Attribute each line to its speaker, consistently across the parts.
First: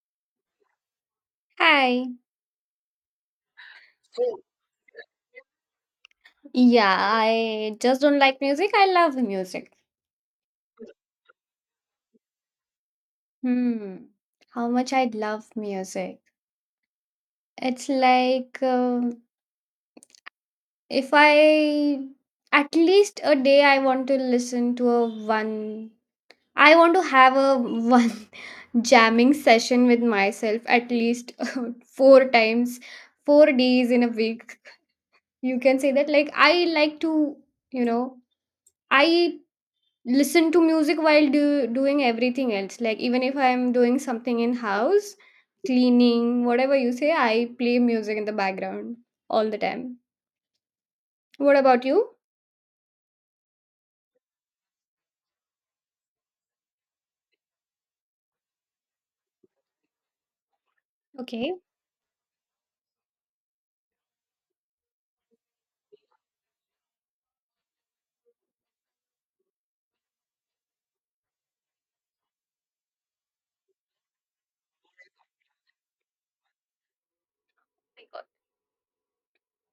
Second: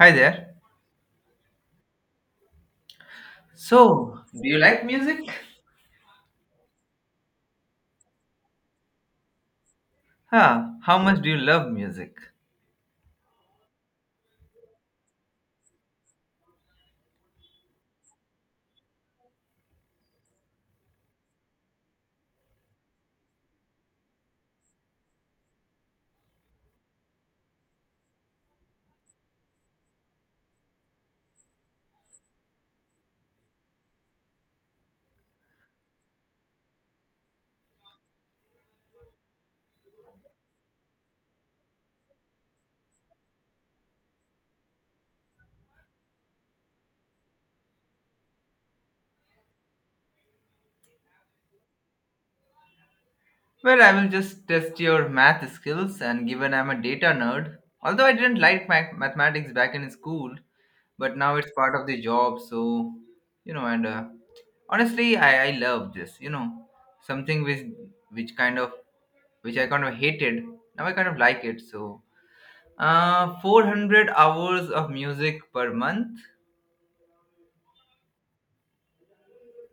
Speaker 1: Hi there.
Speaker 2: Hi.
Speaker 1: So, do you like music?
Speaker 2: Yeah, I just don't like music. I love music.
Speaker 1: Huh, how much do you love music?
Speaker 2: Hmm. How much I love music. It's like if I, at least a day, I want to listen to a one, I want to have a one, jamming session with myself at least 4 times, 4 days in a week. You can say that, like, I like to, you know, I listen to music while doing everything else, like, even if I'm doing something in house cleaning, whatever you say, I play music in the background all the time. What about you?
Speaker 1: Well, I will just test your math skills, and given I'm a data nerd, although I didn't like mathematics back in school, but now it's
Speaker 2: Okay. Oh
Speaker 1: part of the job, so, you know, and honestly, I love this, you know, something which kind of, which I kind of hated, now I kind of like it, so, 400 hours of music per month?
Speaker 2: my God,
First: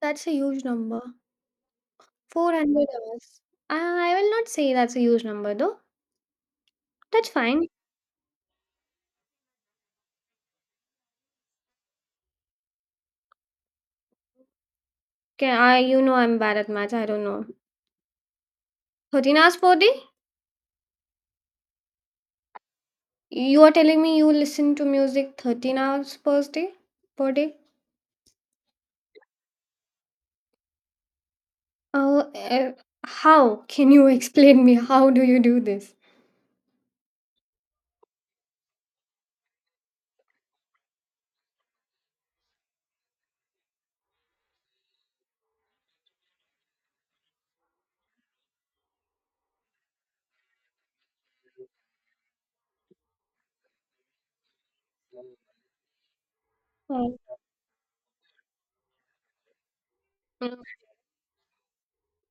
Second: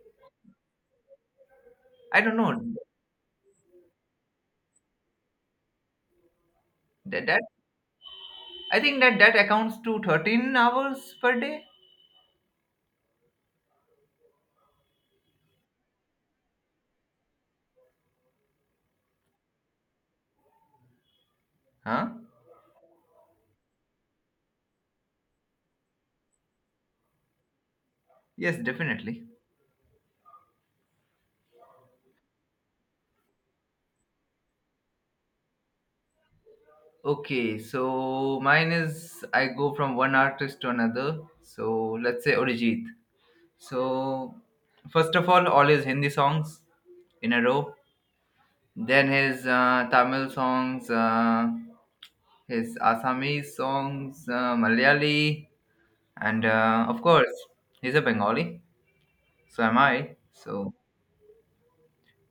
Speaker 2: that's a huge number.
Speaker 1: I don't know.
Speaker 2: 400 hours? I will not say that's a huge number, though.
Speaker 1: That,
Speaker 2: That's
Speaker 1: that
Speaker 2: fine.
Speaker 1: I think that that accounts to 13 hours per day.
Speaker 2: Okay, I you know I'm bad at math, I don't know. 13 hours per day?
Speaker 1: Huh?
Speaker 2: You are telling me you listen to music 13 hours per day, per day?
Speaker 1: Yes, definitely.
Speaker 2: Oh, how? Can you explain me? How do you do this?
Speaker 1: Okay, so mine is I go from one artist to another. So let's say Orijit. So first of all his Hindi songs in a row. Then his Tamil songs, his Assamese songs, Malayali, and of
Speaker 2: Oh,
Speaker 1: course he's a Bengali. So am I.
Speaker 2: mm,
Speaker 1: So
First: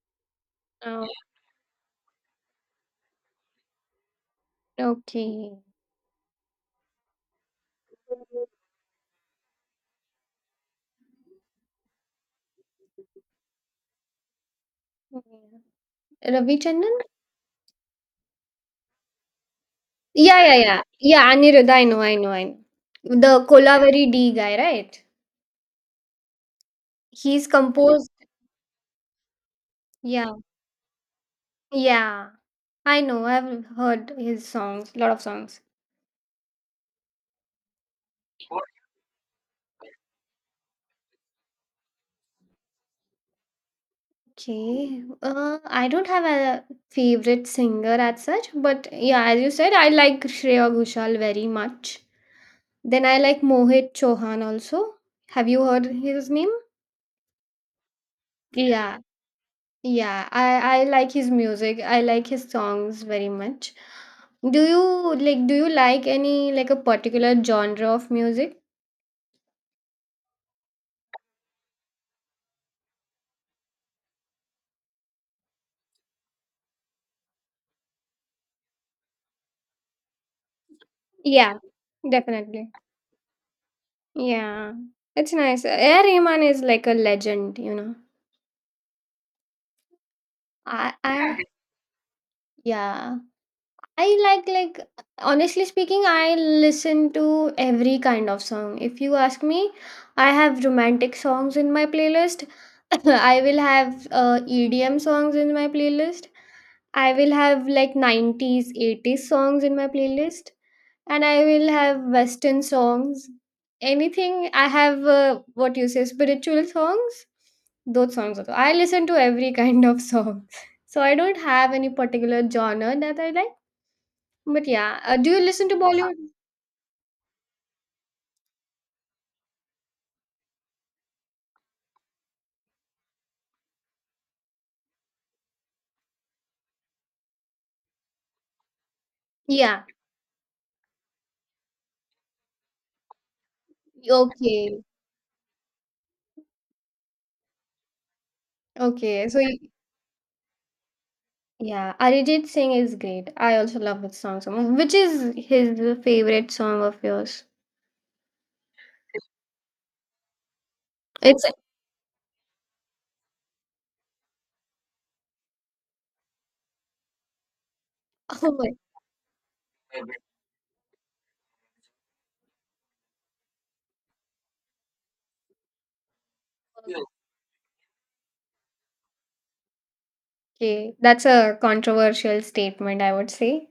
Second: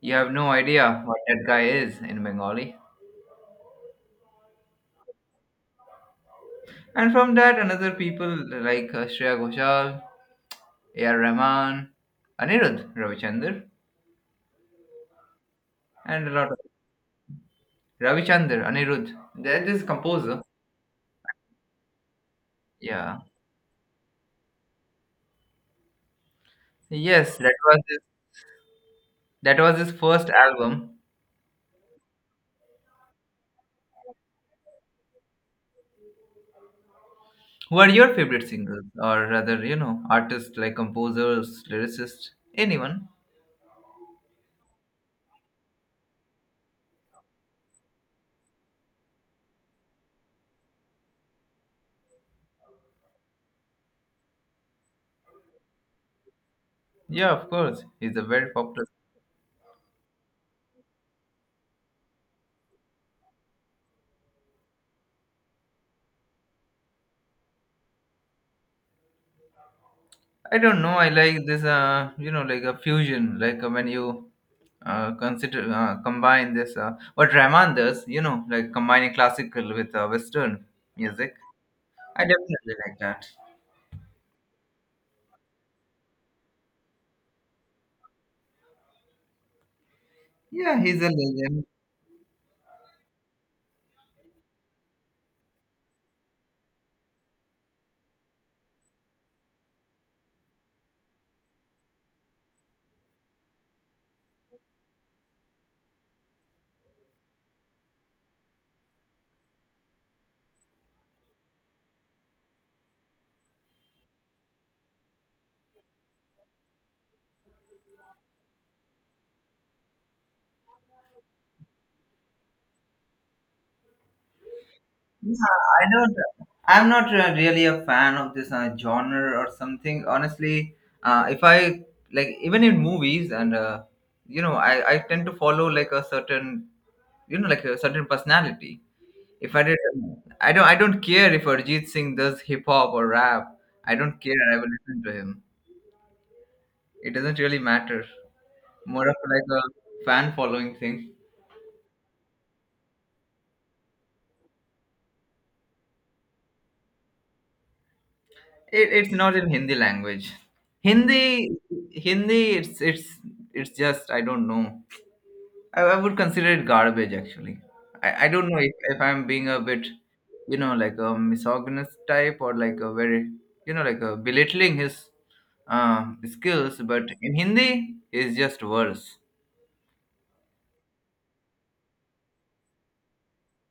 Speaker 1: you have no idea
Speaker 2: oh,
Speaker 1: what that guy is in Bengali.
Speaker 2: okay.
Speaker 1: And from that, another people like Shreya Ghoshal, A.R. Rahman, Anirudh Ravichandar, and a lot of
Speaker 2: Ravi Chandan?
Speaker 1: Ravichandar Anirudh. That is composer.
Speaker 2: Yeah, yeah, yeah. Yeah, Anirudh, I know, I know, I know.
Speaker 1: Yeah.
Speaker 2: The Kolavari D guy, right?
Speaker 1: Yes,
Speaker 2: He's composed.
Speaker 1: that was his first
Speaker 2: Yeah,
Speaker 1: album.
Speaker 2: yeah. I know. I've heard his songs, lot of songs.
Speaker 1: Who are your favorite singers, or rather, you know, artists like composers, lyricists, anyone?
Speaker 2: Okay. I don't have a favorite singer as such, but, yeah, as you said, I like Shreya Ghoshal very much. Then I like Mohit Chauhan also. Have you heard his name?
Speaker 1: Yeah, of course. He's a very popular.
Speaker 2: Yeah, yeah. I like his music. I like his songs very much. Do you like any, like, a particular genre of music?
Speaker 1: I don't know. I like this, you know, like a fusion, like when you consider combine this, what Rahman does, you know, like combining classical with Western music.
Speaker 2: Yeah,
Speaker 1: I
Speaker 2: definitely.
Speaker 1: definitely like that.
Speaker 2: Yeah. It's nice. A Rahman is like a legend, you know.
Speaker 1: Yeah,
Speaker 2: I
Speaker 1: he's a
Speaker 2: I
Speaker 1: legend.
Speaker 2: yeah. I, like, honestly speaking, I listen to every kind of song. If you ask me, I have romantic songs in my playlist. I will have EDM songs in my playlist. I will have like 90s, 80s songs in my playlist, and I will have Western songs. Anything I have, what you say, spiritual songs. Those songs also. I listen to every kind of song, so I don't have any particular genre that I like. But, yeah, do
Speaker 1: Yeah,
Speaker 2: you listen to, yeah,
Speaker 1: I
Speaker 2: Bollywood?
Speaker 1: don't. I'm not really a fan of this genre or something. Honestly, if I like, even in movies, and you know, I tend to follow like a certain, you know, like a certain personality. If I did,
Speaker 2: Yeah.
Speaker 1: I don't. I don't care if Arjit Singh does hip hop or rap. I don't care. I will
Speaker 2: Okay.
Speaker 1: listen to him. It doesn't really matter. More of
Speaker 2: Okay. So, y-
Speaker 1: like a fan following thing.
Speaker 2: yeah, Arijit Singh is great. I also love his song so much. Which is his favorite song of yours?
Speaker 1: It's not in Hindi language.
Speaker 2: It's,
Speaker 1: Hindi, Hindi. It's it's just I don't know. I would consider it garbage actually. I don't
Speaker 2: oh
Speaker 1: know
Speaker 2: my.
Speaker 1: if I'm being a bit, you know, like a misogynist type or like a very, you know, like a belittling his uh, skills. But in Hindi, it's just worse.
Speaker 2: Okay. That's a controversial statement, I would say.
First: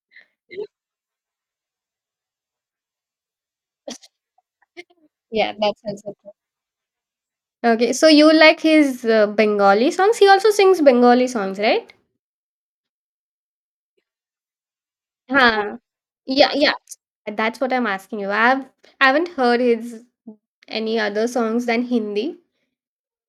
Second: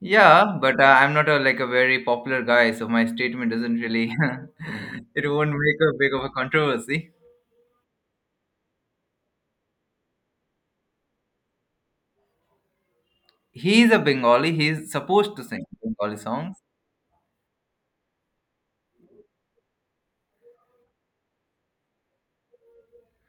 Speaker 1: Yeah, but I'm not a like a very popular guy, so my statement doesn't really. It won't
Speaker 2: Yeah,
Speaker 1: make
Speaker 2: that's
Speaker 1: a big
Speaker 2: also
Speaker 1: of a
Speaker 2: true.
Speaker 1: controversy.
Speaker 2: Okay, so you like his Bengali songs? He also sings Bengali songs, right?
Speaker 1: He is a Bengali. He is supposed to sing
Speaker 2: Huh.
Speaker 1: Bengali
Speaker 2: Yeah,
Speaker 1: songs.
Speaker 2: yeah. That's what I'm asking you. I haven't heard his any other songs than Hindi.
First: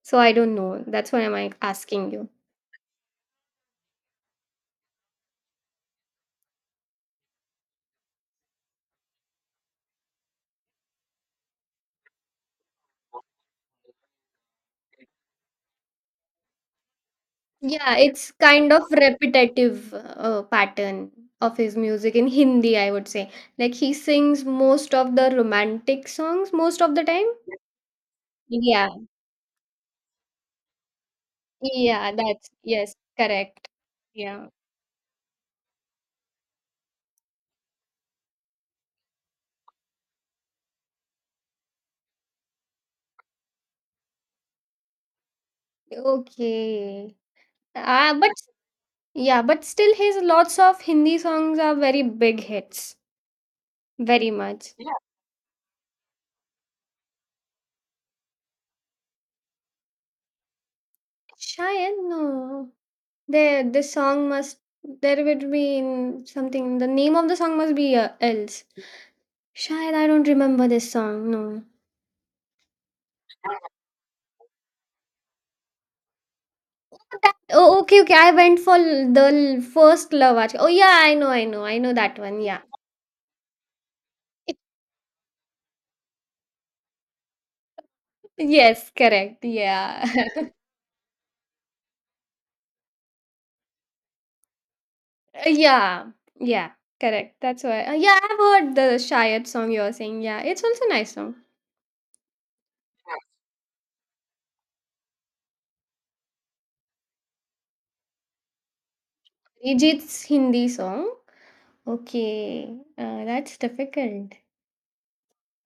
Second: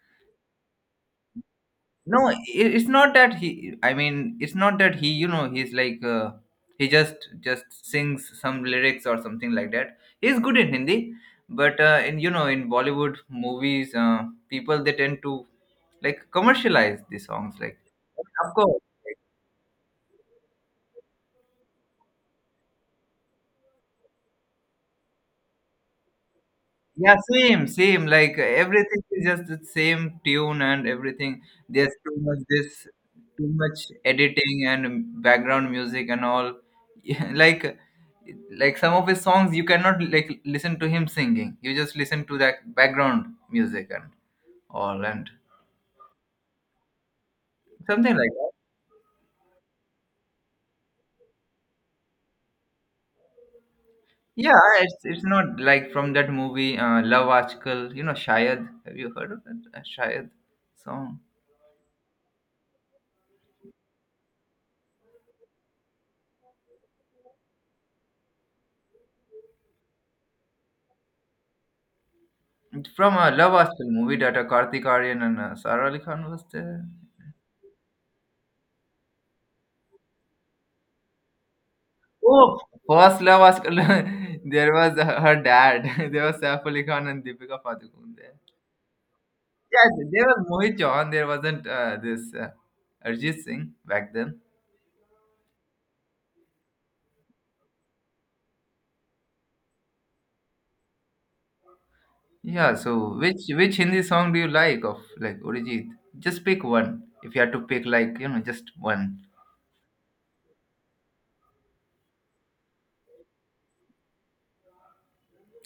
Speaker 2: So I don't know. That's why I'm like asking
Speaker 1: No,
Speaker 2: you.
Speaker 1: it's not that he. I mean, it's not that he. You know, he's like he just sings some lyrics or something like that. He's good in Hindi, but in you know in Bollywood movies, people they tend to like commercialize the songs. Like,
Speaker 2: Yeah, it's
Speaker 1: of
Speaker 2: kind
Speaker 1: course,
Speaker 2: of repetitive, pattern of his music in Hindi, I would say. Like he sings most of the romantic songs most of the
Speaker 1: yeah,
Speaker 2: time.
Speaker 1: same. Like
Speaker 2: Yeah,
Speaker 1: everything is just the same tune and everything. There's
Speaker 2: yeah, that's yes,
Speaker 1: too
Speaker 2: correct.
Speaker 1: much
Speaker 2: Yeah.
Speaker 1: editing and background music and all. Yeah, like some of his songs you cannot like listen to him singing. You just listen to that background music and all and
Speaker 2: Okay. Uh,
Speaker 1: something like
Speaker 2: but
Speaker 1: that.
Speaker 2: yeah, but still his lots of Hindi songs are very big hits. Very
Speaker 1: Yeah,
Speaker 2: much.
Speaker 1: it's not like from that movie Love Aajkal. You know, Shayad. Have you heard of that Shayad song?
Speaker 2: Shayad, no. There, this song must, there would be in something, the name of the song must be, else. Shayad, I don't remember this song. No.
Speaker 1: And from Love Actually movie that Kartik Aryan and Sara Ali Khan was there.
Speaker 2: That, oh, okay, okay. I went for the first love. Actually. Oh, yeah, I know, I know, I know that one.
Speaker 1: Oh,
Speaker 2: Yeah.
Speaker 1: First Love Actually, there was her dad. There was Saif Ali Khan and Deepika Padukone there.
Speaker 2: Yes, correct.
Speaker 1: Yeah,
Speaker 2: Yeah.
Speaker 1: there was Mohit Chauhan. There wasn't this Arjit Singh back then.
Speaker 2: yeah. Yeah. Correct. That's why. Yeah, I've heard the Shayad song you're saying. Yeah, it's also a nice song.
Speaker 1: Yeah. So which Hindi song do you like of like Arijit? Just pick one. If you had to pick like you know just one.
Speaker 2: Arijit's Hindi song. Okay. That's difficult.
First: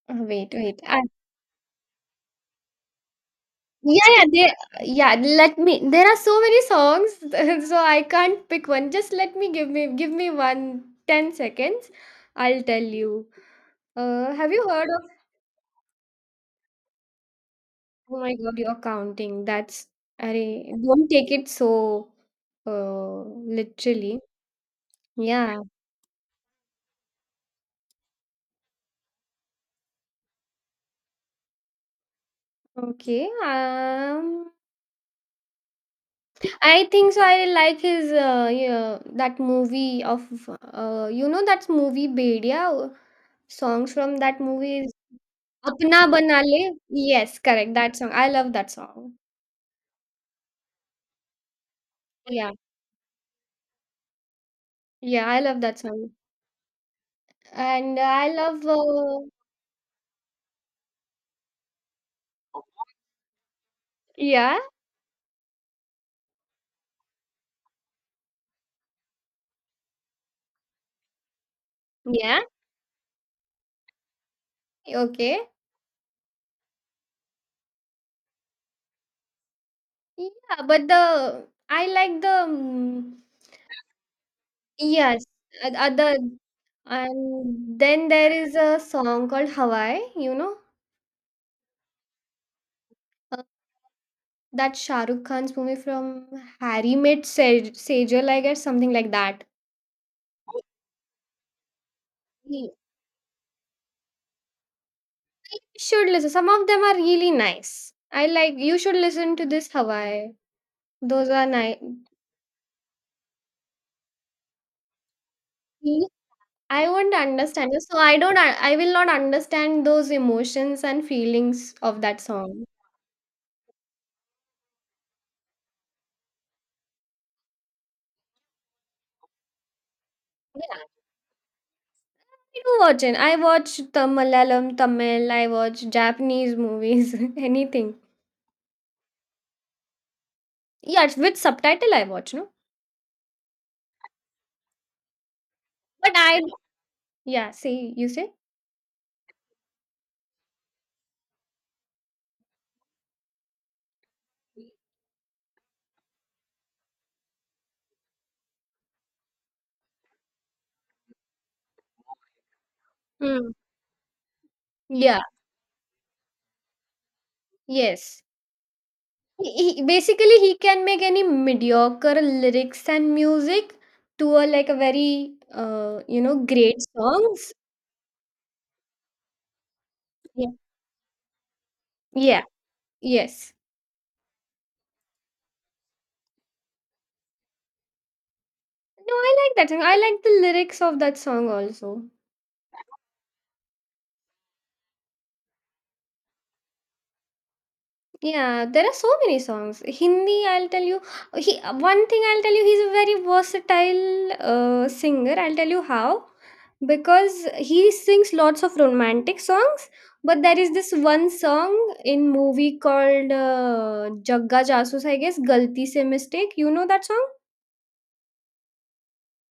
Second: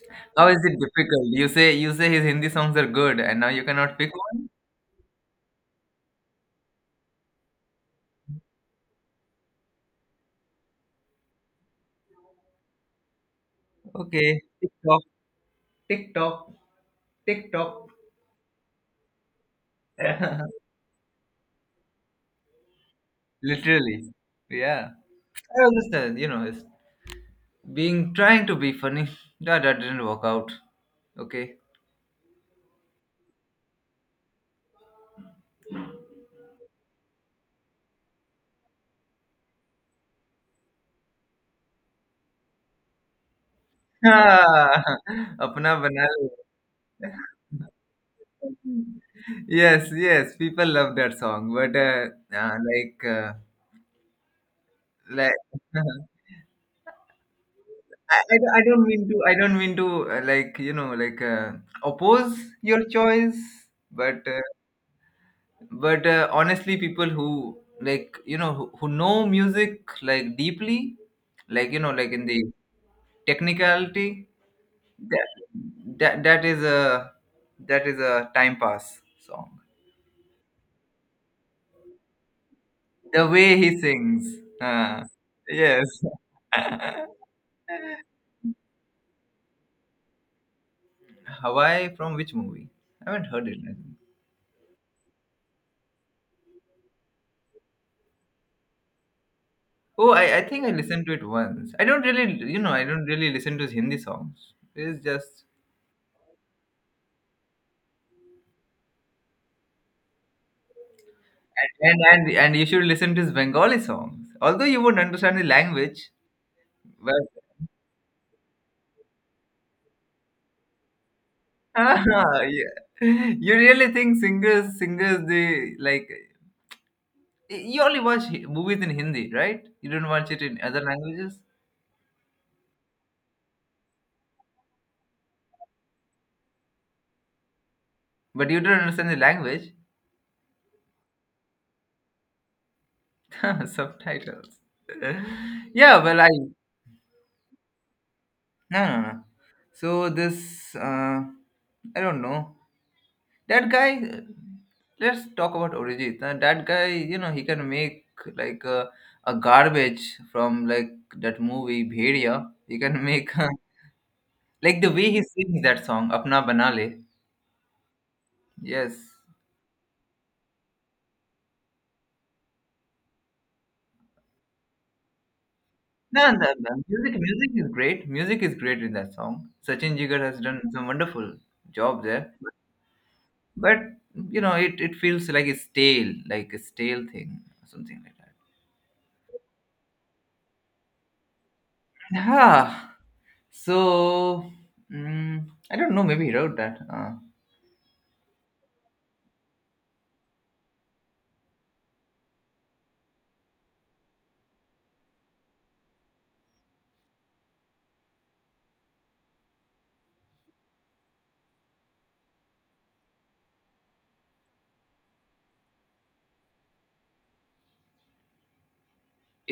Speaker 2: Uh,
Speaker 1: How
Speaker 2: wait,
Speaker 1: is it
Speaker 2: wait.
Speaker 1: difficult? You say his Hindi songs are good, and now you cannot
Speaker 2: Yeah,
Speaker 1: pick
Speaker 2: yeah,
Speaker 1: one.
Speaker 2: they, yeah. Let me. There are so many songs, so I can't pick one. Just let me give me one 10 seconds. I'll tell you.
Speaker 1: Okay.
Speaker 2: Have you
Speaker 1: TikTok
Speaker 2: heard
Speaker 1: TikTok.
Speaker 2: of?
Speaker 1: TikTok.
Speaker 2: Oh my God, you're counting. That's. Arey, don't take it so,
Speaker 1: Literally.
Speaker 2: literally.
Speaker 1: Yeah.
Speaker 2: Yeah.
Speaker 1: I understand, you know, it's being trying to be funny. That, didn't work out. Okay.
Speaker 2: Okay. I think so. I like his, yeah, that movie of, you know, that movie Bedia. Songs from that
Speaker 1: Ah,
Speaker 2: movie
Speaker 1: Apna bana
Speaker 2: 'Apna
Speaker 1: lo.
Speaker 2: Banale', yes, correct, that song. I love that song.
Speaker 1: Yes, yes, people love that song, but
Speaker 2: Yeah,
Speaker 1: uh, like, uh,
Speaker 2: yeah,
Speaker 1: like,
Speaker 2: I love that song. And
Speaker 1: I,
Speaker 2: I
Speaker 1: I, don't- I
Speaker 2: love,
Speaker 1: don't mean to, I don't mean to, like, you know, like, oppose your choice, but uh,
Speaker 2: yeah,
Speaker 1: but honestly people who like you know who know music like deeply like you know like in
Speaker 2: yeah,
Speaker 1: the technicality that
Speaker 2: okay.
Speaker 1: that is a that is a time pass song
Speaker 2: Yeah, but the I like the,
Speaker 1: the way he sings uh,
Speaker 2: yes,
Speaker 1: yes
Speaker 2: other, and then there is a song called Hawaii. You know?
Speaker 1: Hawaii from which movie I haven't
Speaker 2: Uh
Speaker 1: heard it I think.
Speaker 2: That Shah Rukh Khan's movie from Harry Met Saj Sejal, I guess, something like that.
Speaker 1: Oh, I think I listened to it once I don't really you know I don't really listen to his Hindi songs it's just.
Speaker 2: You should listen. Some of them are really nice. I like You should listen to this Hawaii. Those are nice.
Speaker 1: And and you should listen to his Bengali songs. Although you wouldn't understand the language,
Speaker 2: I won't
Speaker 1: but
Speaker 2: understand it, so I don't. I will not understand those emotions and feelings
Speaker 1: ah,
Speaker 2: of that song.
Speaker 1: yeah. You really think singers they like you only watch movies in Hindi, right? You don't watch it in other
Speaker 2: Yeah,
Speaker 1: languages,
Speaker 2: I do watch it. I watch the Malayalam, Tamil. I watch Japanese movies. Anything.
Speaker 1: but you don't understand the language.
Speaker 2: Yeah, it's with subtitle I watch. No,
Speaker 1: Subtitles. Yeah,
Speaker 2: but
Speaker 1: well I
Speaker 2: I. Yeah, see, you say.
Speaker 1: no. So this I don't know. That guy, let's talk about Orijit. That guy, you know, he can make like a garbage from like that movie Bhediya. He can make
Speaker 2: Mm.
Speaker 1: like the way
Speaker 2: Yeah.
Speaker 1: he sings that song, Apna Banale.
Speaker 2: Yes.
Speaker 1: Yes.
Speaker 2: He basically he can make any mediocre lyrics and music to a, like, a very,
Speaker 1: No, no, no.
Speaker 2: great
Speaker 1: Music
Speaker 2: songs.
Speaker 1: is great. Music is great in that song. Sachin Jigar has
Speaker 2: Yeah.
Speaker 1: done some wonderful job there.
Speaker 2: Yeah. Yes.
Speaker 1: But you know, it feels like a stale thing, something like that.
Speaker 2: No, I like that song. I like the lyrics of that song also.
Speaker 1: Yeah. So mm, I don't know. Maybe he wrote that.
Speaker 2: Yeah, there are so many songs. Hindi, I'll tell you. He, one thing I'll tell you. He's a very versatile, singer. I'll tell you how, because he sings lots of romantic songs. But there is this one song in movie called, Jagga Jasus, I guess. Galti se mistake. You know that song?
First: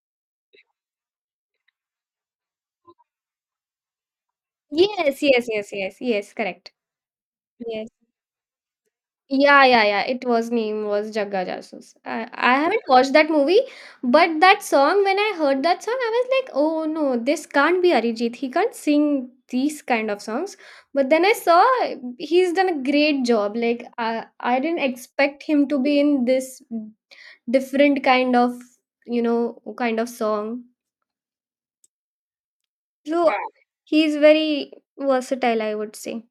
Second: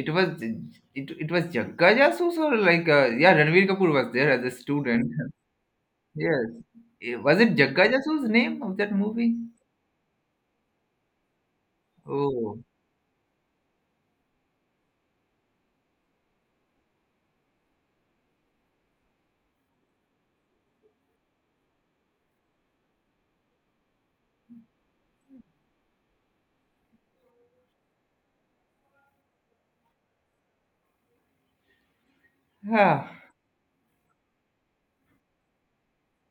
Speaker 1: It was it, it was Jagga Jasus or like yeah, Ranveer Kapoor was there as a student.
Speaker 2: Yes, yes, yes, yes, yes,
Speaker 1: Yes,
Speaker 2: correct.
Speaker 1: eh, was it Jagga
Speaker 2: Yes.
Speaker 1: Jasus name of that movie?
Speaker 2: Yeah, yeah, yeah. It was, name was Jagga Jasus. I
Speaker 1: Oh,
Speaker 2: haven't watched that movie, but that song, when I heard that song, I was like, oh no, this can't be Arijit. He can't sing these kind of songs. But then I saw he's done a great job. Like, I didn't expect him to be in this different kind of, kind of song.
Speaker 1: yeah.
Speaker 2: So, yeah, he's very versatile, I would say.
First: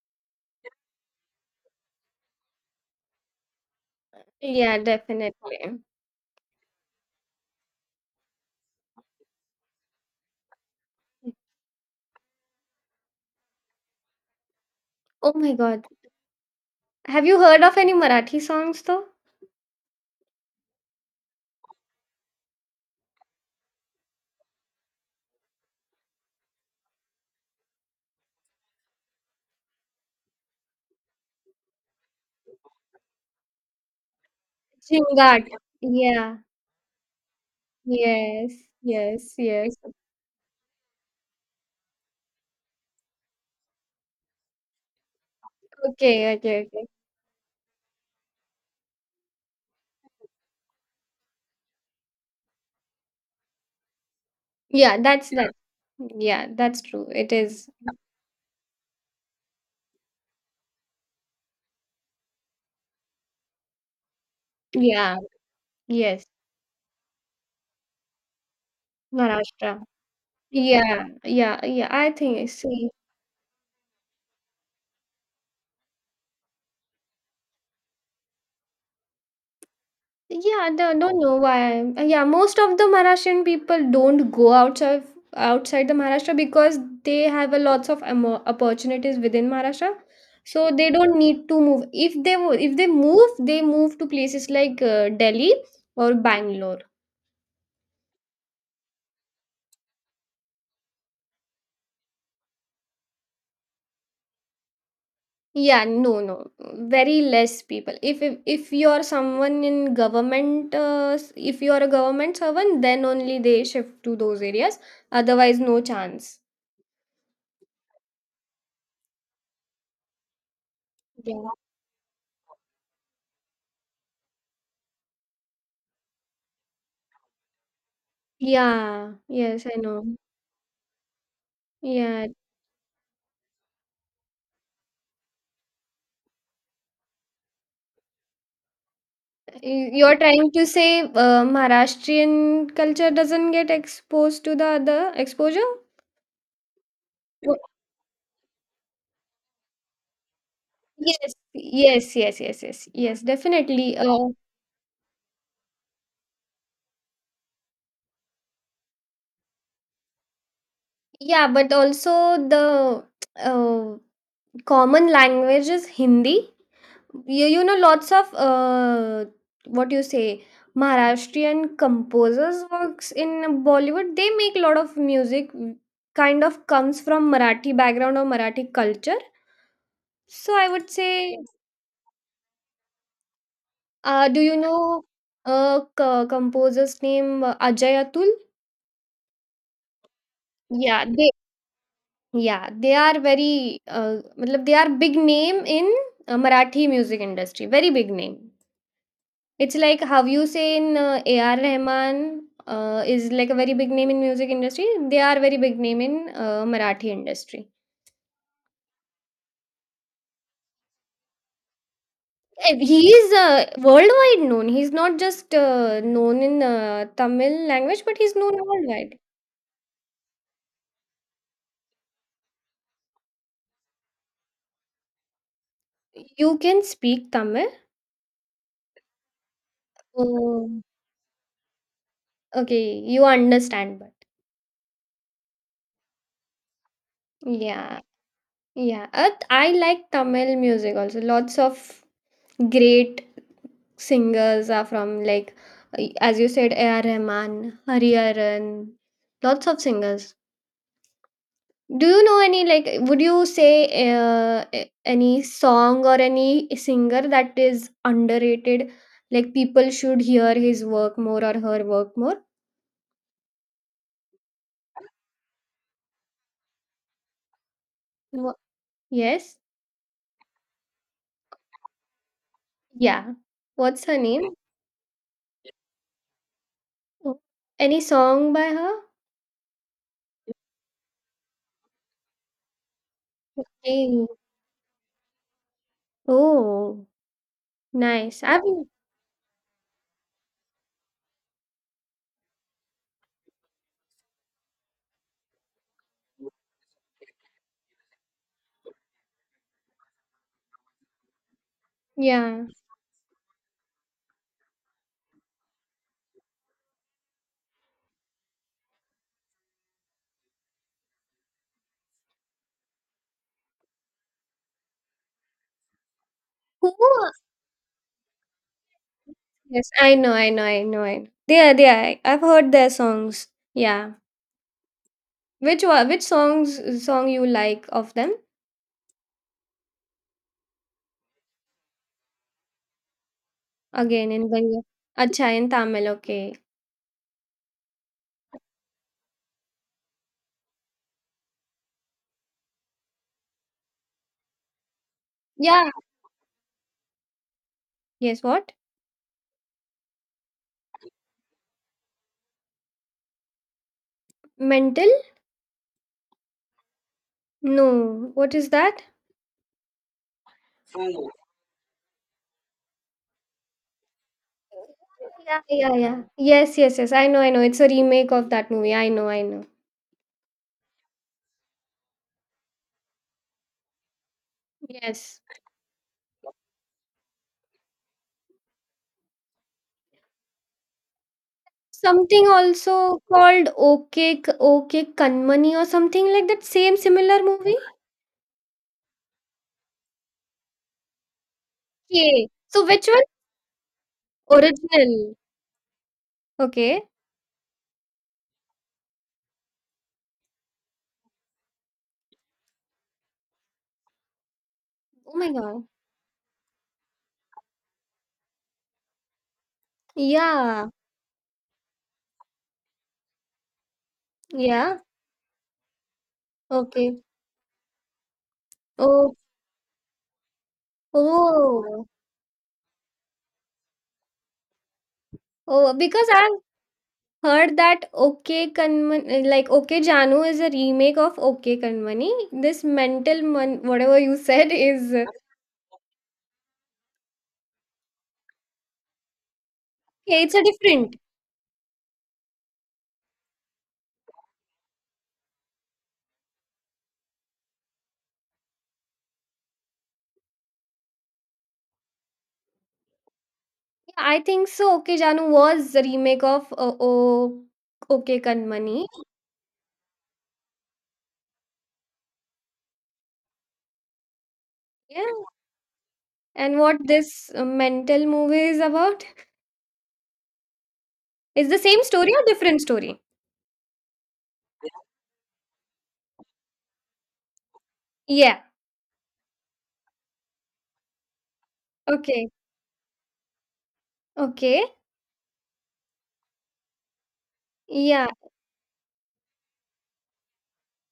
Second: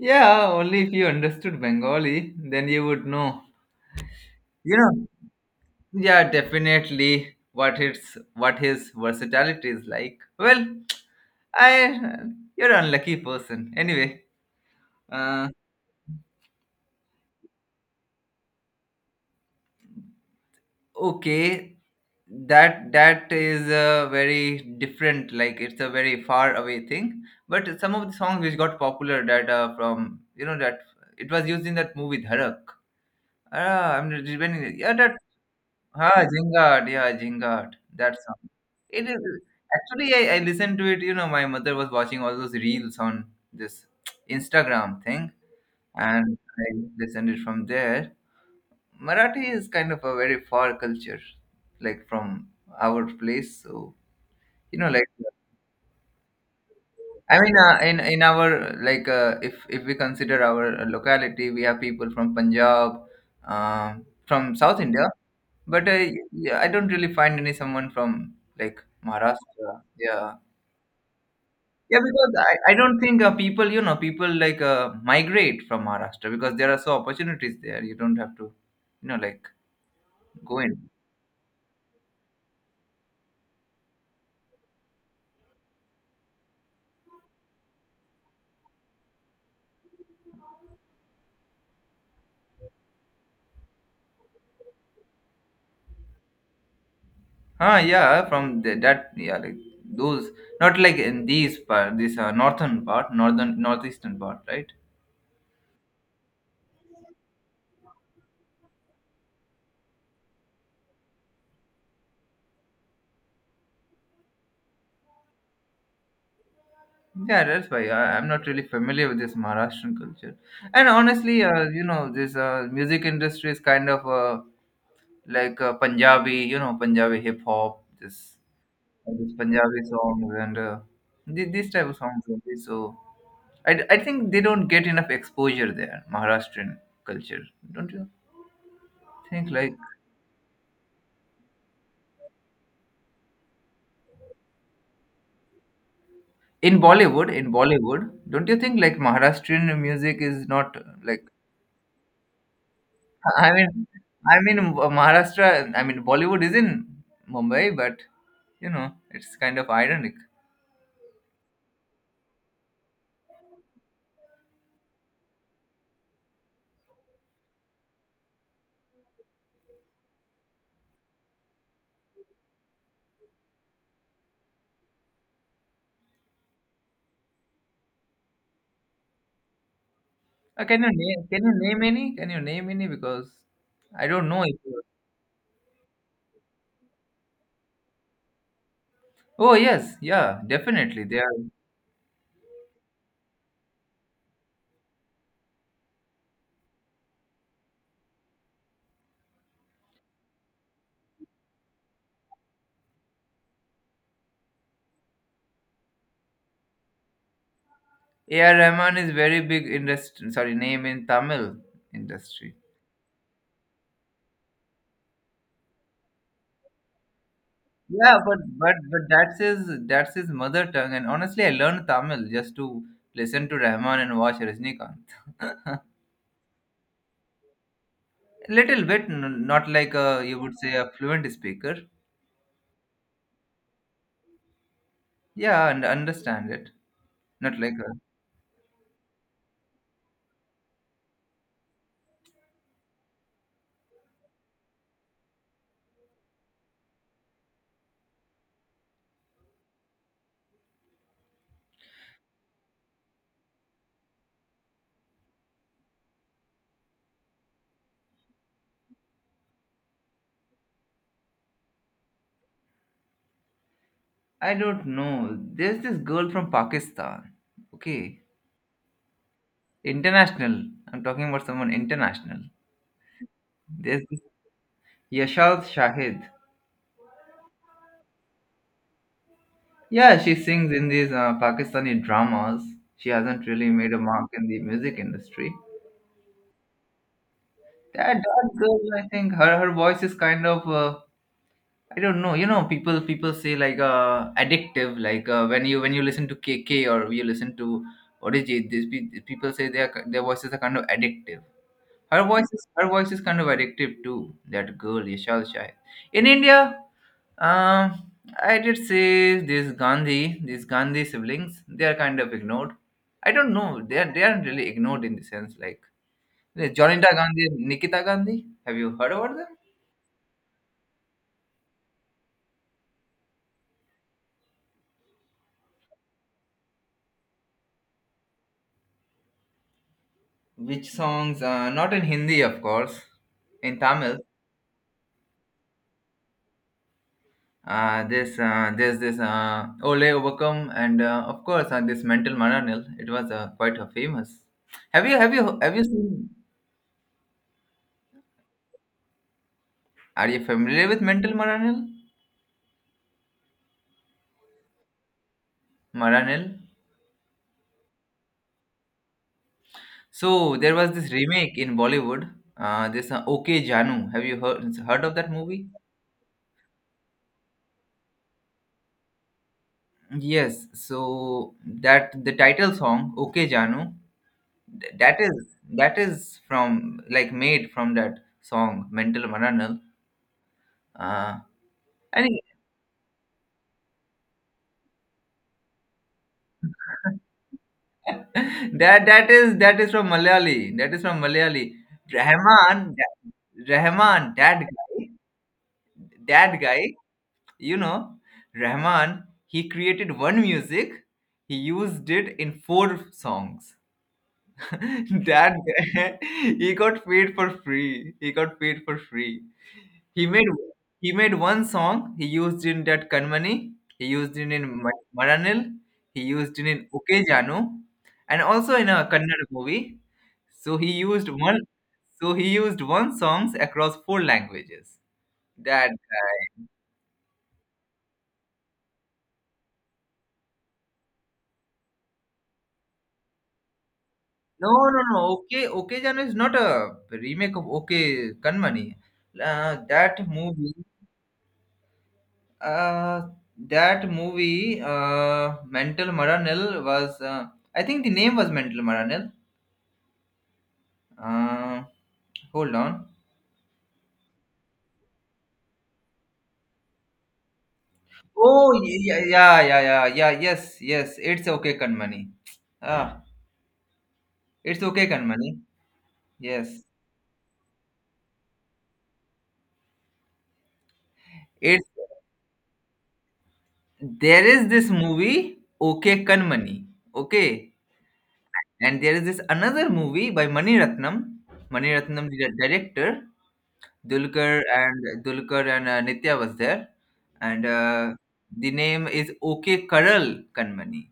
Speaker 1: Yeah, only if you understood Bengali, then you would know. You
Speaker 2: Yeah,
Speaker 1: know,
Speaker 2: definitely.
Speaker 1: yeah, definitely what it's what his versatility is like. Well, I, you're an unlucky person. Anyway,
Speaker 2: Oh
Speaker 1: uh,
Speaker 2: my God. Have you heard of any Marathi songs though?
Speaker 1: okay, that that is a very different. Like it's a very far away thing. But some of the songs which got popular that are from you know that it was used in that movie Dharak. Ah, I'm remembering. Yeah, that.
Speaker 2: Chungat.
Speaker 1: Ah,
Speaker 2: Yeah.
Speaker 1: Jingat. Yeah, Jingat. That song.
Speaker 2: Yes.
Speaker 1: It is
Speaker 2: Yes. Yes.
Speaker 1: actually I listened to it. You know, my mother was watching all those reels on this Instagram thing,
Speaker 2: Okay.
Speaker 1: and
Speaker 2: Okay.
Speaker 1: I
Speaker 2: Okay.
Speaker 1: listened it from there. Marathi is kind of a very far culture, like from our place. So you know,
Speaker 2: Yeah.
Speaker 1: like
Speaker 2: That's, yeah, that. Yeah. That's true. It
Speaker 1: I mean,
Speaker 2: is.
Speaker 1: in our like if we consider our locality, we have people from Punjab, from South India,
Speaker 2: Yeah.
Speaker 1: but
Speaker 2: Yes.
Speaker 1: yeah, I don't really find any someone from like Maharashtra.
Speaker 2: Maharashtra.
Speaker 1: Yeah.
Speaker 2: Yeah. Yeah. Yeah.
Speaker 1: Yeah,
Speaker 2: I
Speaker 1: because
Speaker 2: think.
Speaker 1: I
Speaker 2: See.
Speaker 1: don't think people, you know, people like migrate from Maharashtra because there are so opportunities there. You don't have to, you know, like go
Speaker 2: Yeah,
Speaker 1: in.
Speaker 2: don't know why. Yeah most of the Maharashtrian people don't go outside the Maharashtra, because they have a lots of opportunities within Maharashtra. So they don't need to move. If they move, they move to places like, Delhi or Bangalore.
Speaker 1: Ah, yeah, from the, that, yeah, like those, not like in these part, this northern part, northern, northeastern part, right?
Speaker 2: Yeah, no, no, very less people. If you're someone in government, if you're a government servant, then only they shift to those areas. Otherwise, no chance.
Speaker 1: Yeah, that's why I'm not really familiar with this Maharashtrian culture. And honestly,
Speaker 2: Yeah.
Speaker 1: you know, this music industry is kind of like Punjabi, you know, Punjabi hip hop, this,
Speaker 2: Yeah.
Speaker 1: this
Speaker 2: Yes, I
Speaker 1: Punjabi
Speaker 2: know.
Speaker 1: songs and these type of songs.
Speaker 2: Yeah.
Speaker 1: Only. So I think they don't get enough exposure there, Maharashtrian culture, don't you think? Like,
Speaker 2: You're trying to say, Maharashtrian culture doesn't get exposed to the other exposure?
Speaker 1: in Bollywood, in
Speaker 2: Oh,
Speaker 1: Bollywood, don't you think like Maharashtrian music is not like
Speaker 2: yes. Yes, yes, yes, yes. Yes,
Speaker 1: I mean,
Speaker 2: definitely. Uh,
Speaker 1: I mean Maharashtra. I mean Bollywood is in Mumbai, but you know it's kind of ironic.
Speaker 2: yeah, but also the uh, common language is Hindi. Lots of, what do you say, Maharashtrian composers works in Bollywood. They make a lot of music, kind of comes from Marathi background or Marathi culture. So I
Speaker 1: Can
Speaker 2: would
Speaker 1: you name?
Speaker 2: say,
Speaker 1: Can you name any? Can you name any? Because I don't
Speaker 2: do
Speaker 1: know. If
Speaker 2: you
Speaker 1: you-
Speaker 2: know a composer's name, Ajay Atul?
Speaker 1: oh yes, yeah, definitely.
Speaker 2: Yeah,
Speaker 1: They
Speaker 2: they
Speaker 1: are.
Speaker 2: yeah they are very, मतलब they are big name in, Marathi music industry. Very big name. It's like how you say in, A.R. Rahman, is like a very big name in music industry. They are very big name in, Marathi industry.
Speaker 1: A.R. Rahman is very big industry. Sorry, name in Tamil industry.
Speaker 2: He is, worldwide known. He's not just, known in, Tamil language, but
Speaker 1: Yeah,
Speaker 2: he's known
Speaker 1: but
Speaker 2: worldwide.
Speaker 1: that's his mother tongue, and honestly, I learned Tamil just to listen to Rahman and watch Rajnikant.
Speaker 2: You can speak Tamil.
Speaker 1: Little bit, not like a you would say
Speaker 2: Oh,
Speaker 1: a fluent speaker.
Speaker 2: okay, you understand, but,
Speaker 1: Yeah, and understand it. Not like a.
Speaker 2: yeah, yeah. I like Tamil music also. Lots of great singers are from, like, as you said, A.R. Rahman, Hariharan, lots of singers. Do you know any, like, would you say, any song or any singer that is underrated, like, people should hear his work more or her work more?
Speaker 1: I don't know. There's this girl from Pakistan. Okay,
Speaker 2: Wha- Yes.
Speaker 1: international. I'm talking about someone international.
Speaker 2: Yeah.
Speaker 1: There's
Speaker 2: What's her
Speaker 1: this
Speaker 2: name?
Speaker 1: Yashal Shahid.
Speaker 2: Oh, any song by her?
Speaker 1: Yeah, she sings in these Pakistani dramas. She hasn't really made a
Speaker 2: Hey.
Speaker 1: mark in the music industry.
Speaker 2: Oh,
Speaker 1: Yeah,
Speaker 2: nice.
Speaker 1: Dark
Speaker 2: I've
Speaker 1: Girl, I think her her voice is kind of I don't know. You know, people say like addictive. Like when you listen to KK or you listen to Orijit, these people say their voices are kind of addictive.
Speaker 2: Yeah.
Speaker 1: Her voice is kind of addictive too. That girl, Yashal Shai. In India, um, I did say these Gandhi siblings, they are kind of ignored. I don't know. They are they aren't really ignored in the sense like yeah,
Speaker 2: Who?
Speaker 1: Gandhi Nikita Gandhi. Have you heard about them?
Speaker 2: Yes, I know, I know, I know, I know. They are, they are. I've heard their songs. Yeah. Which one? Which song you like of them?
Speaker 1: Which songs? Not in Hindi, of course. In Tamil,
Speaker 2: Again in Bengali. Acha, in Tamil. Okay.
Speaker 1: this there's this Ole Overcome, and of course, this Mental Mananil. It was quite famous. Have you
Speaker 2: Yeah.
Speaker 1: seen?
Speaker 2: Yes. What?
Speaker 1: Are you familiar with Mental Mananil?
Speaker 2: Mental?
Speaker 1: Maranil.
Speaker 2: No. What is that?
Speaker 1: So there was this remake in Bollywood. This OK Janu. Have you heard of that
Speaker 2: Yeah,
Speaker 1: movie?
Speaker 2: yeah, yeah. Yes, yes, yes. I know, I know. It's a remake of that movie. I know, I know.
Speaker 1: Yes. So that the title song OK Janu, Th- that is
Speaker 2: Yes.
Speaker 1: that is from, like, made from that song mental maranal, uh and
Speaker 2: Something also called, Okay, Okay Kanmani, or something like that. Same similar movie.
Speaker 1: that is from Malayali,
Speaker 2: Okay.
Speaker 1: rahman
Speaker 2: So which one?
Speaker 1: that guy
Speaker 2: Original.
Speaker 1: that guy
Speaker 2: Okay.
Speaker 1: you know, Rahman, he created one music, he used it in four songs.
Speaker 2: Oh my
Speaker 1: That
Speaker 2: God.
Speaker 1: guy, he got paid for free. He made
Speaker 2: Yeah.
Speaker 1: he made one song. He used in that Kanmani. He used it in
Speaker 2: Yeah.
Speaker 1: Maranil. He used it in Okay
Speaker 2: Okay.
Speaker 1: Janu, and also in a
Speaker 2: Oh,
Speaker 1: Kannada movie. So he used one.
Speaker 2: oh,
Speaker 1: So he used one songs across four languages. That
Speaker 2: oh, because I've
Speaker 1: guy.
Speaker 2: heard that OK Kanmani, like OK Janu is a remake of OK Kanmani. This mental man, whatever you
Speaker 1: No,
Speaker 2: said
Speaker 1: no,
Speaker 2: is,
Speaker 1: no. Okay, Okay Janu is not a remake of Okay Kanmani. That
Speaker 2: yeah, it's a
Speaker 1: movie.
Speaker 2: different.
Speaker 1: Uh, that movie, Mental Maranil was. I think the name was Mental Maranil. Uh, Hold on.
Speaker 2: Yeah, I think so. OK Janu was the remake of, oh, OK
Speaker 1: Oh,
Speaker 2: Kanmani.
Speaker 1: yeah, yeah, yeah, yeah, yeah. Yes, yes. It's okay, Kanmani. Ah, it's okay,
Speaker 2: Yeah.
Speaker 1: Kanmani.
Speaker 2: And
Speaker 1: Yes,
Speaker 2: what this, mental movie is about? Is the
Speaker 1: it's
Speaker 2: same story or different story?
Speaker 1: there is this movie, Okay, Kanmani. Okay,
Speaker 2: Yeah.
Speaker 1: and there is this another movie by Mani Ratnam. Mani Ratnam, the
Speaker 2: Okay.
Speaker 1: director, Dulkar
Speaker 2: Okay.
Speaker 1: and Dulkar and Nitya was there, and
Speaker 2: Yeah.
Speaker 1: the name is Okay Karal Kanmani.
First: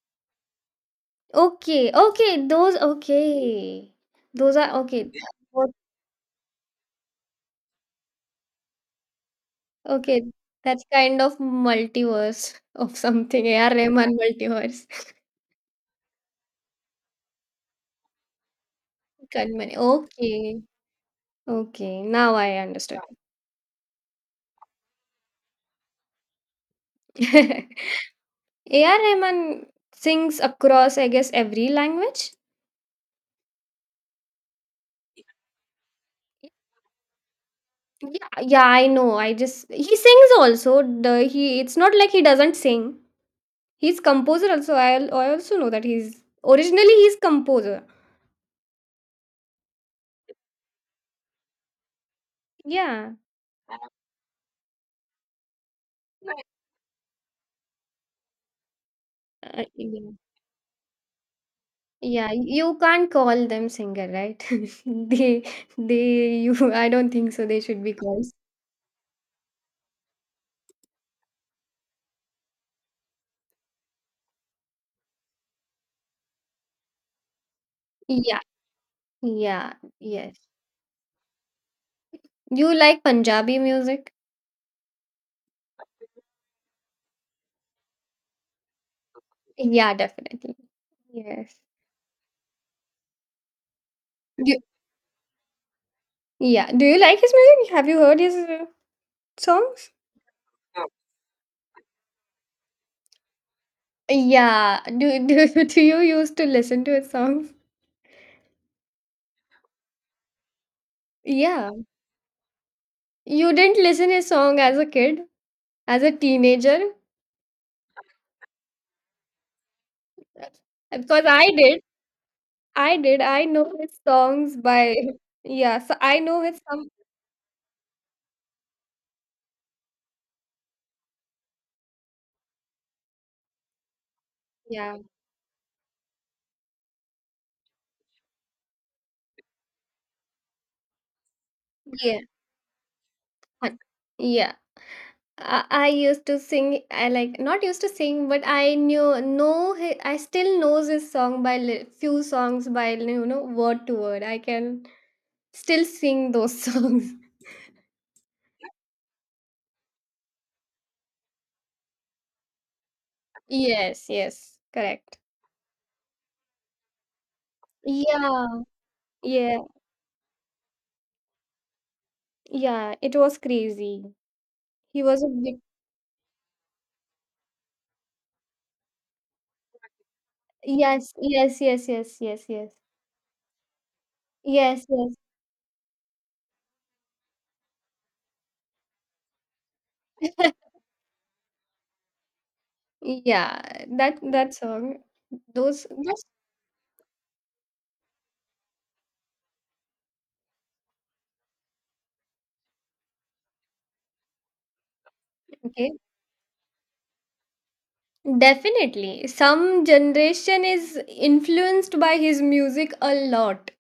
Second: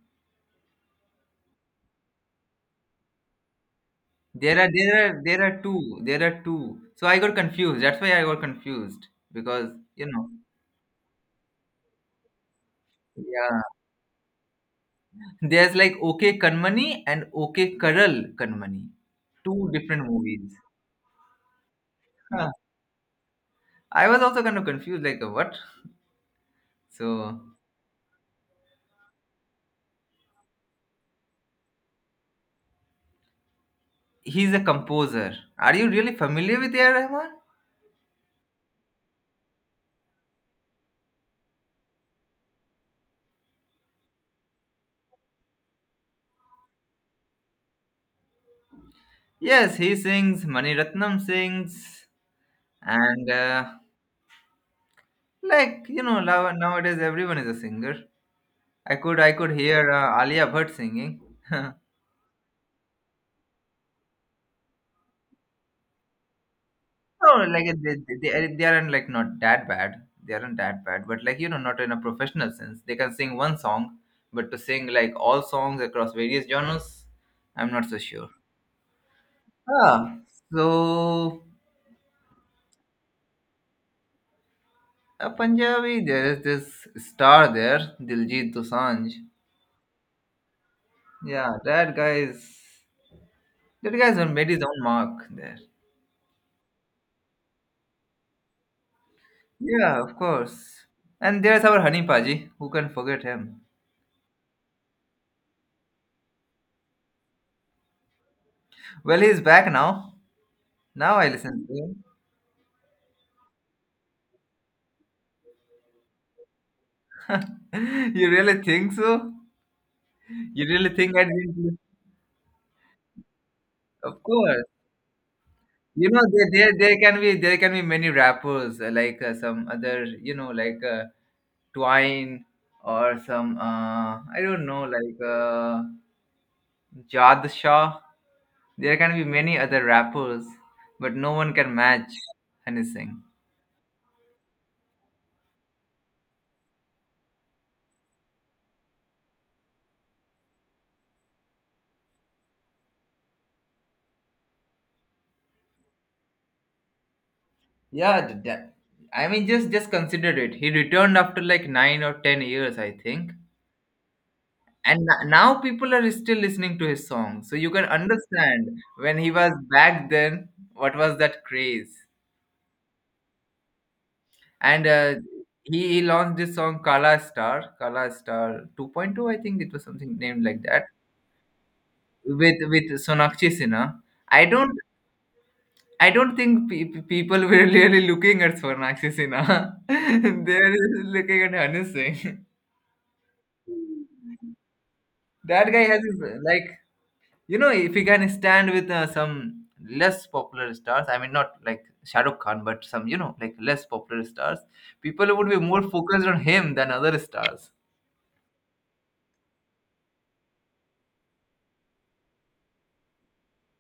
Speaker 2: Okay, okay.
Speaker 1: There
Speaker 2: Those
Speaker 1: are
Speaker 2: are okay.
Speaker 1: there are
Speaker 2: Yeah.
Speaker 1: there are
Speaker 2: Both-
Speaker 1: two. There are two. So I got confused. That's why I got confused, because you
Speaker 2: Okay,
Speaker 1: know,
Speaker 2: that's kind of multiverse of something.
Speaker 1: yeah.
Speaker 2: A.R. Rahman multiverse.
Speaker 1: There's like OK Kanmani and OK Karal Kanmani, two
Speaker 2: Kanmani.
Speaker 1: different movies.
Speaker 2: Okay, okay. Now
Speaker 1: Huh.
Speaker 2: I understood.
Speaker 1: I was also kind of confused, like, what? So
Speaker 2: Yeah. A.R. Rahman sings across, I guess, every language.
Speaker 1: he's a composer. Are you really familiar with A.R. Rahman?
Speaker 2: Yeah, yeah, I know. I just He sings also. The he it's not like he doesn't sing. He's composer also. I also know that he's originally he's composer.
Speaker 1: Yes, he sings. Mani Ratnam sings,
Speaker 2: Yeah.
Speaker 1: and like, you know, now nowadays everyone is a singer. I could hear
Speaker 2: Yeah.
Speaker 1: Alia Bhatt singing.
Speaker 2: Yeah, you can't call them singer, right? They they you I don't think
Speaker 1: No,
Speaker 2: so they
Speaker 1: like,
Speaker 2: should be
Speaker 1: they,
Speaker 2: called.
Speaker 1: they, they aren't, like, not that bad. They aren't that bad, but, like, you know, not in a professional sense. They can sing one song, but to sing like all songs across various genres, I'm not so sure.
Speaker 2: Yeah, yeah,
Speaker 1: Ah,
Speaker 2: yes.
Speaker 1: so
Speaker 2: You like Punjabi music?
Speaker 1: a Punjabi, there is this star there, Diljit Dosanjh.
Speaker 2: Yeah, definitely.
Speaker 1: Yeah,
Speaker 2: Yes.
Speaker 1: that guy's made
Speaker 2: Do,
Speaker 1: his own mark there.
Speaker 2: yeah. Do you like his music? Have you heard his songs?
Speaker 1: Yeah, of course. And there's our Honey Paji, who can forget him?
Speaker 2: Yeah. Do do you used to listen to his songs?
Speaker 1: Well, he's back now. Now I listen
Speaker 2: Yeah.
Speaker 1: to him.
Speaker 2: You didn't listen his song as a kid, as a teenager?
Speaker 1: You really think so? You really think I
Speaker 2: Because I
Speaker 1: didn't?
Speaker 2: did. I did. I know his
Speaker 1: Of
Speaker 2: songs
Speaker 1: course.
Speaker 2: by yeah. So
Speaker 1: You
Speaker 2: I
Speaker 1: know,
Speaker 2: know his some
Speaker 1: there can be many rappers, like, some other, like, Twine, or some, I don't know,
Speaker 2: yeah
Speaker 1: like, Jad Shah. There can be many other rappers, but no one can match
Speaker 2: yeah
Speaker 1: Honey Singh.
Speaker 2: hun- yeah. I used to sing. I like not used to sing, but I knew know. I still knows his song by few songs by you know word to word. I can still sing those songs.
Speaker 1: Yeah, I mean, just consider it. He returned after like 9 or 10 years, I think.
Speaker 2: Yes, yes,
Speaker 1: And
Speaker 2: correct.
Speaker 1: now people are still listening to his song, so you can
Speaker 2: Yeah,
Speaker 1: understand when he was
Speaker 2: yeah,
Speaker 1: back then what was that craze.
Speaker 2: yeah. It was crazy.
Speaker 1: And
Speaker 2: He was a big
Speaker 1: he launched this song, Kala Star 2.2, I think it was something named like that,
Speaker 2: yes, yes, yes, yes, yes,
Speaker 1: with
Speaker 2: yes,
Speaker 1: Sonakshi Sinha. i don't
Speaker 2: yes, yes.
Speaker 1: i don't think people were really looking at Sonakshi Sinha. They're looking at Hanu Singh.
Speaker 2: Yeah, that song,
Speaker 1: That guy
Speaker 2: those
Speaker 1: has his,
Speaker 2: those
Speaker 1: like, you know, if you can stand with some less popular stars, I mean, not like Shah Rukh Khan, but some, you know, like, less popular stars, people would be more
Speaker 2: okay.
Speaker 1: focused on him than other stars.
Speaker 2: Definitely, some generation is influenced by his music a lot.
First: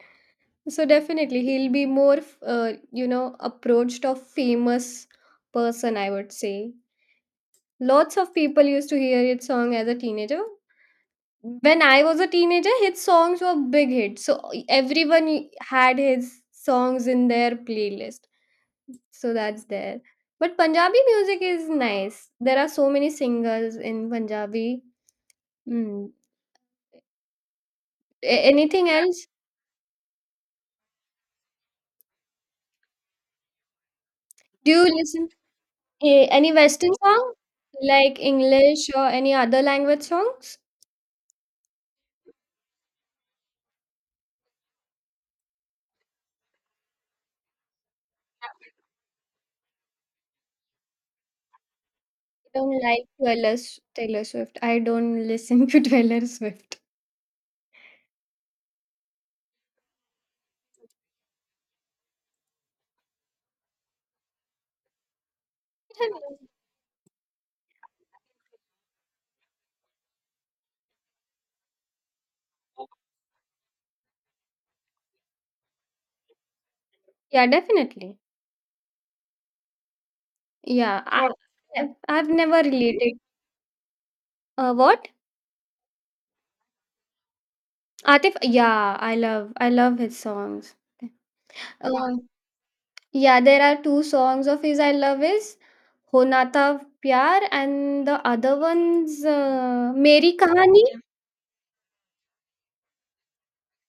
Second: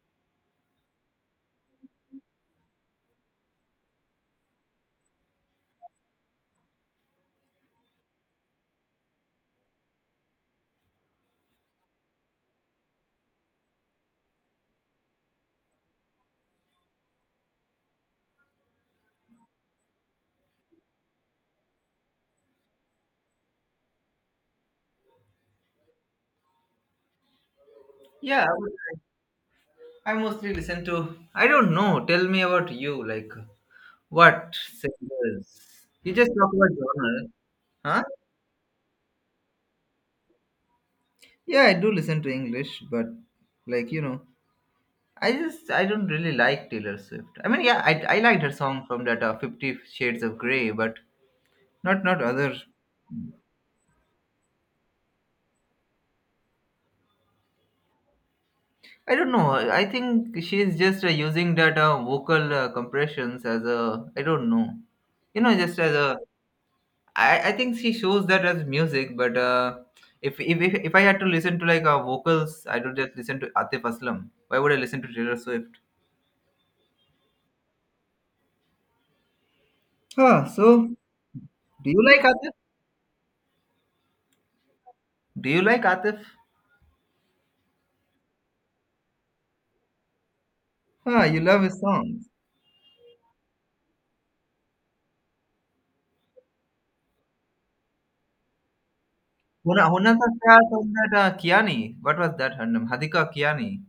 Speaker 2: So definitely, he'll be more, you know, approached of famous person. I would say lots of people used to hear his song as a teenager. When I was a teenager, his songs were big hits. So everyone had his songs in their playlist. So that's there. But Punjabi music is nice. There are so many singers in Punjabi. Mm.
Speaker 1: Yeah, I would
Speaker 2: Anything
Speaker 1: say,
Speaker 2: else?
Speaker 1: I mostly listen to, I don't know, tell me about you, like, what
Speaker 2: Do you listen
Speaker 1: singers? You just talk
Speaker 2: any
Speaker 1: about
Speaker 2: Western
Speaker 1: genre.
Speaker 2: song
Speaker 1: Huh?
Speaker 2: like English or any other language songs?
Speaker 1: Yeah, I do listen to English, but, like, you know, I don't really like Taylor Swift. I mean, yeah, I liked her song from that Fifty Shades of Grey, but not other.
Speaker 2: I don't like Taylor Swift. I don't listen to Taylor Swift.
Speaker 1: I don't know. I think she's just using that vocal compressions as a. I don't know. You know, just as a.
Speaker 2: Hello.
Speaker 1: I think she shows that as music, but if I had to listen to, like, vocals, I would just listen to Atif Aslam. Why would I listen to Taylor Swift?
Speaker 2: Yeah, definitely.
Speaker 1: Huh, so
Speaker 2: Yeah, I've
Speaker 1: do you like Atif?
Speaker 2: never related. What?
Speaker 1: Do you like Atif?
Speaker 2: Atif? Yeah, I love his songs.
Speaker 1: Huh, you love his
Speaker 2: Uh,
Speaker 1: songs.
Speaker 2: Yeah, there are two songs of his I love is Honata Pyar and the other one's
Speaker 1: Hona Hona Sa
Speaker 2: Meri
Speaker 1: Kya
Speaker 2: Kahani.
Speaker 1: song, that Kiani? What was that her name? Hadika Kiani.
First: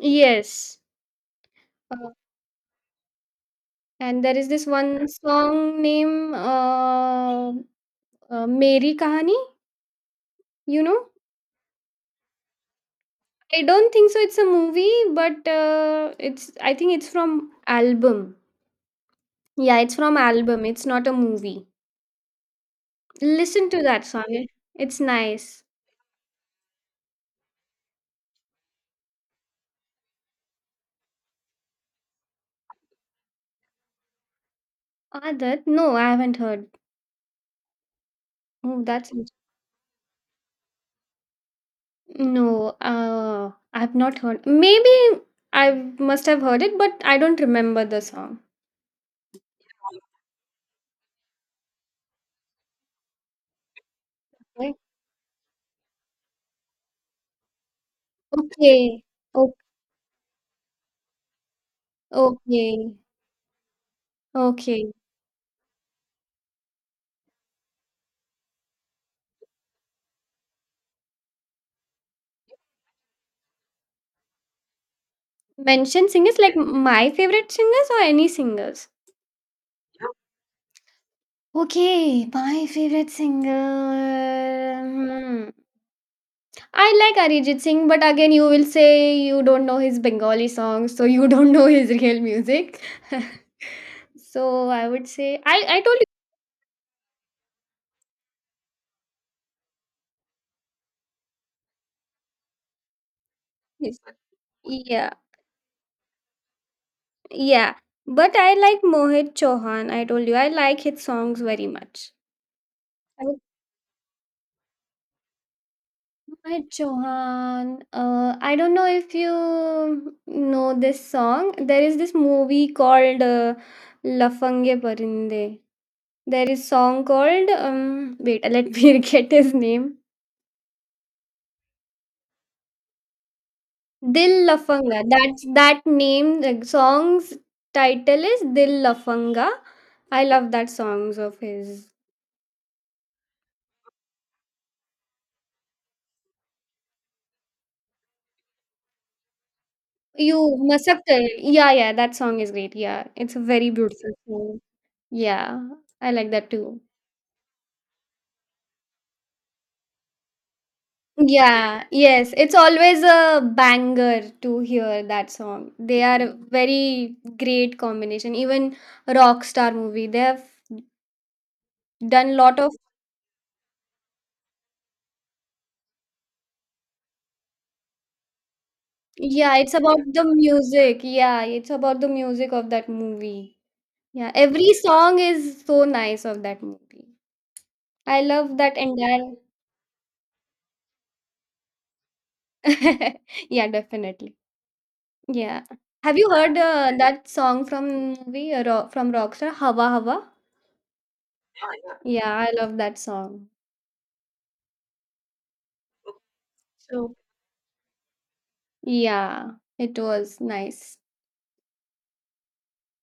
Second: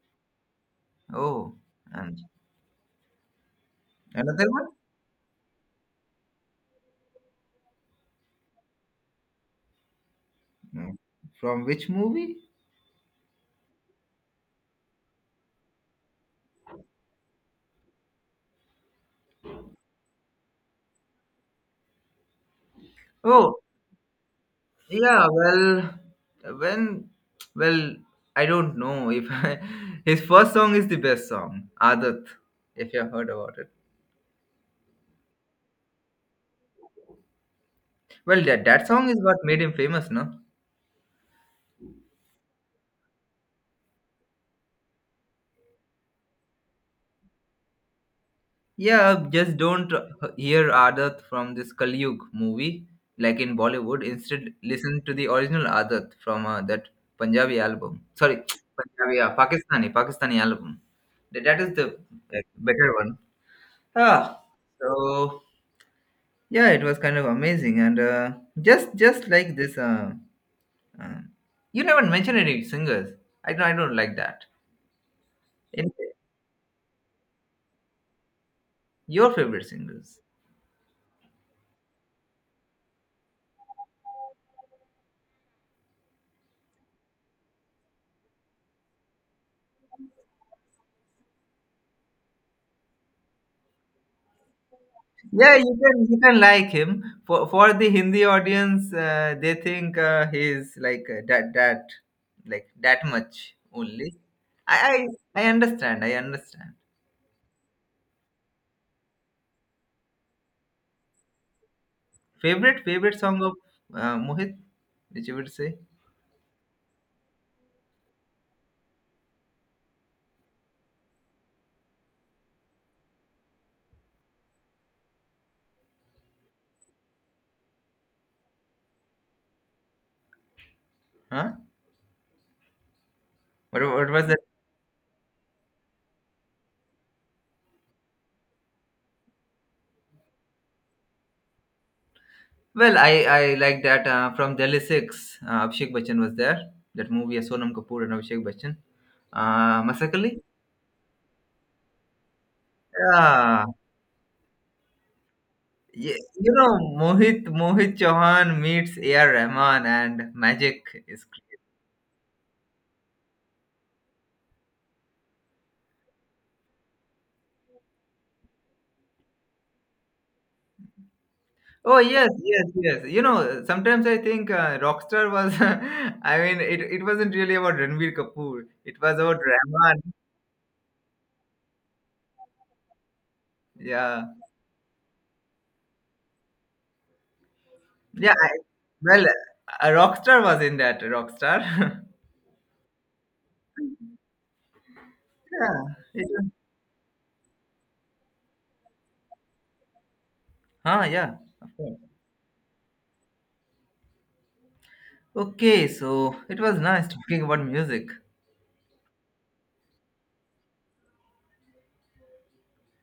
Speaker 2: Yes.
Speaker 1: Oh,
Speaker 2: Uh,
Speaker 1: and
Speaker 2: and there is
Speaker 1: another
Speaker 2: this
Speaker 1: one.
Speaker 2: one song name Meri Kahani, you
Speaker 1: Hmm.
Speaker 2: know?
Speaker 1: From which movie?
Speaker 2: I don't think so it's a movie, but it's I think it's from album. Yeah, it's from album. It's not a movie.
Speaker 1: Oh,
Speaker 2: Listen to that song. It's
Speaker 1: yeah,
Speaker 2: nice.
Speaker 1: well, when, well, I don't know if I, his first song is the best song, Adat, if you have heard about it.
Speaker 2: Adat? No, I haven't heard.
Speaker 1: Well, that,
Speaker 2: Oh,
Speaker 1: that song
Speaker 2: that's
Speaker 1: is what made him famous, no?
Speaker 2: no, I've not heard. Maybe I must have heard it, but I don't remember the song.
Speaker 1: Yeah, just don't hear Adat from this Kaliyug movie, like, in Bollywood. Instead,
Speaker 2: Right.
Speaker 1: listen to the original Adat from that Punjabi album. Sorry,
Speaker 2: Okay.
Speaker 1: Punjabi, yeah,
Speaker 2: Okay.
Speaker 1: Pakistani album. That is the better
Speaker 2: Okay.
Speaker 1: one. Ah,
Speaker 2: Okay.
Speaker 1: so, yeah, it was kind of amazing, and just like this, uh, you never mention any singers. I don't like that. In,
Speaker 2: Mention singers like my favorite singers or any singers?
Speaker 1: your favorite singers?
Speaker 2: Okay, my favorite singer. Hmm. I like Arijit Singh, but again, you will say you don't know his Bengali songs, so you don't know his real music. So I would say
Speaker 1: Yeah,
Speaker 2: I
Speaker 1: you
Speaker 2: I told
Speaker 1: can you can like him for the Hindi audience. They think he's like, that, like, that much
Speaker 2: you.
Speaker 1: only. I,
Speaker 2: This.
Speaker 1: I understand. I understand.
Speaker 2: Yeah, but I like Mohit Chauhan. I told you I like his songs very much.
Speaker 1: Favorite
Speaker 2: I mean,
Speaker 1: song of Mohit, which you would say?
Speaker 2: Mohit Chauhan. I don't know if you know this song. There is this movie called Lafange Parinde. There is song called Wait, let me get his name.
Speaker 1: Huh? What was the,
Speaker 2: Dil Lafanga. That's that name. The song's title is Dil Lafanga. I love that songs of his.
Speaker 1: well, I like that, from Delhi Six. Abhishek Bachchan was there. That movie, Sonam Kapoor and Abhishek Bachchan. Masakali.
Speaker 2: You Masakte. Yeah, yeah, that song is great. Yeah, it's a
Speaker 1: Yeah.
Speaker 2: very beautiful song. Yeah, I like that
Speaker 1: You know,
Speaker 2: too.
Speaker 1: Mohit Chauhan meets A.R. Rahman, and magic is cre-
Speaker 2: Yeah, yes, it's always a banger to hear that song. They are a very great combination. Even Rockstar movie, they have
Speaker 1: Oh, yes,
Speaker 2: done lot
Speaker 1: yes,
Speaker 2: of.
Speaker 1: yes. You know, sometimes I think Rockstar was, I mean, it wasn't really about Ranbir Kapoor. It was about
Speaker 2: Yeah, it's about
Speaker 1: Rahman.
Speaker 2: the music. Yeah, it's about the music of that movie.
Speaker 1: Yeah,
Speaker 2: Yeah, every song is so nice of that movie. I
Speaker 1: yeah.
Speaker 2: love that
Speaker 1: Well,
Speaker 2: entire.
Speaker 1: Rockstar was in that Rockstar.
Speaker 2: Yeah, definitely. Yeah. Have
Speaker 1: Yeah.
Speaker 2: you heard that song from movie from Rockstar Hawa Hawa?
Speaker 1: Yeah, of course.
Speaker 2: Yeah, I love that song.
Speaker 1: Okay, so it was nice
Speaker 2: So
Speaker 1: talking about music.
Speaker 2: yeah, it was nice.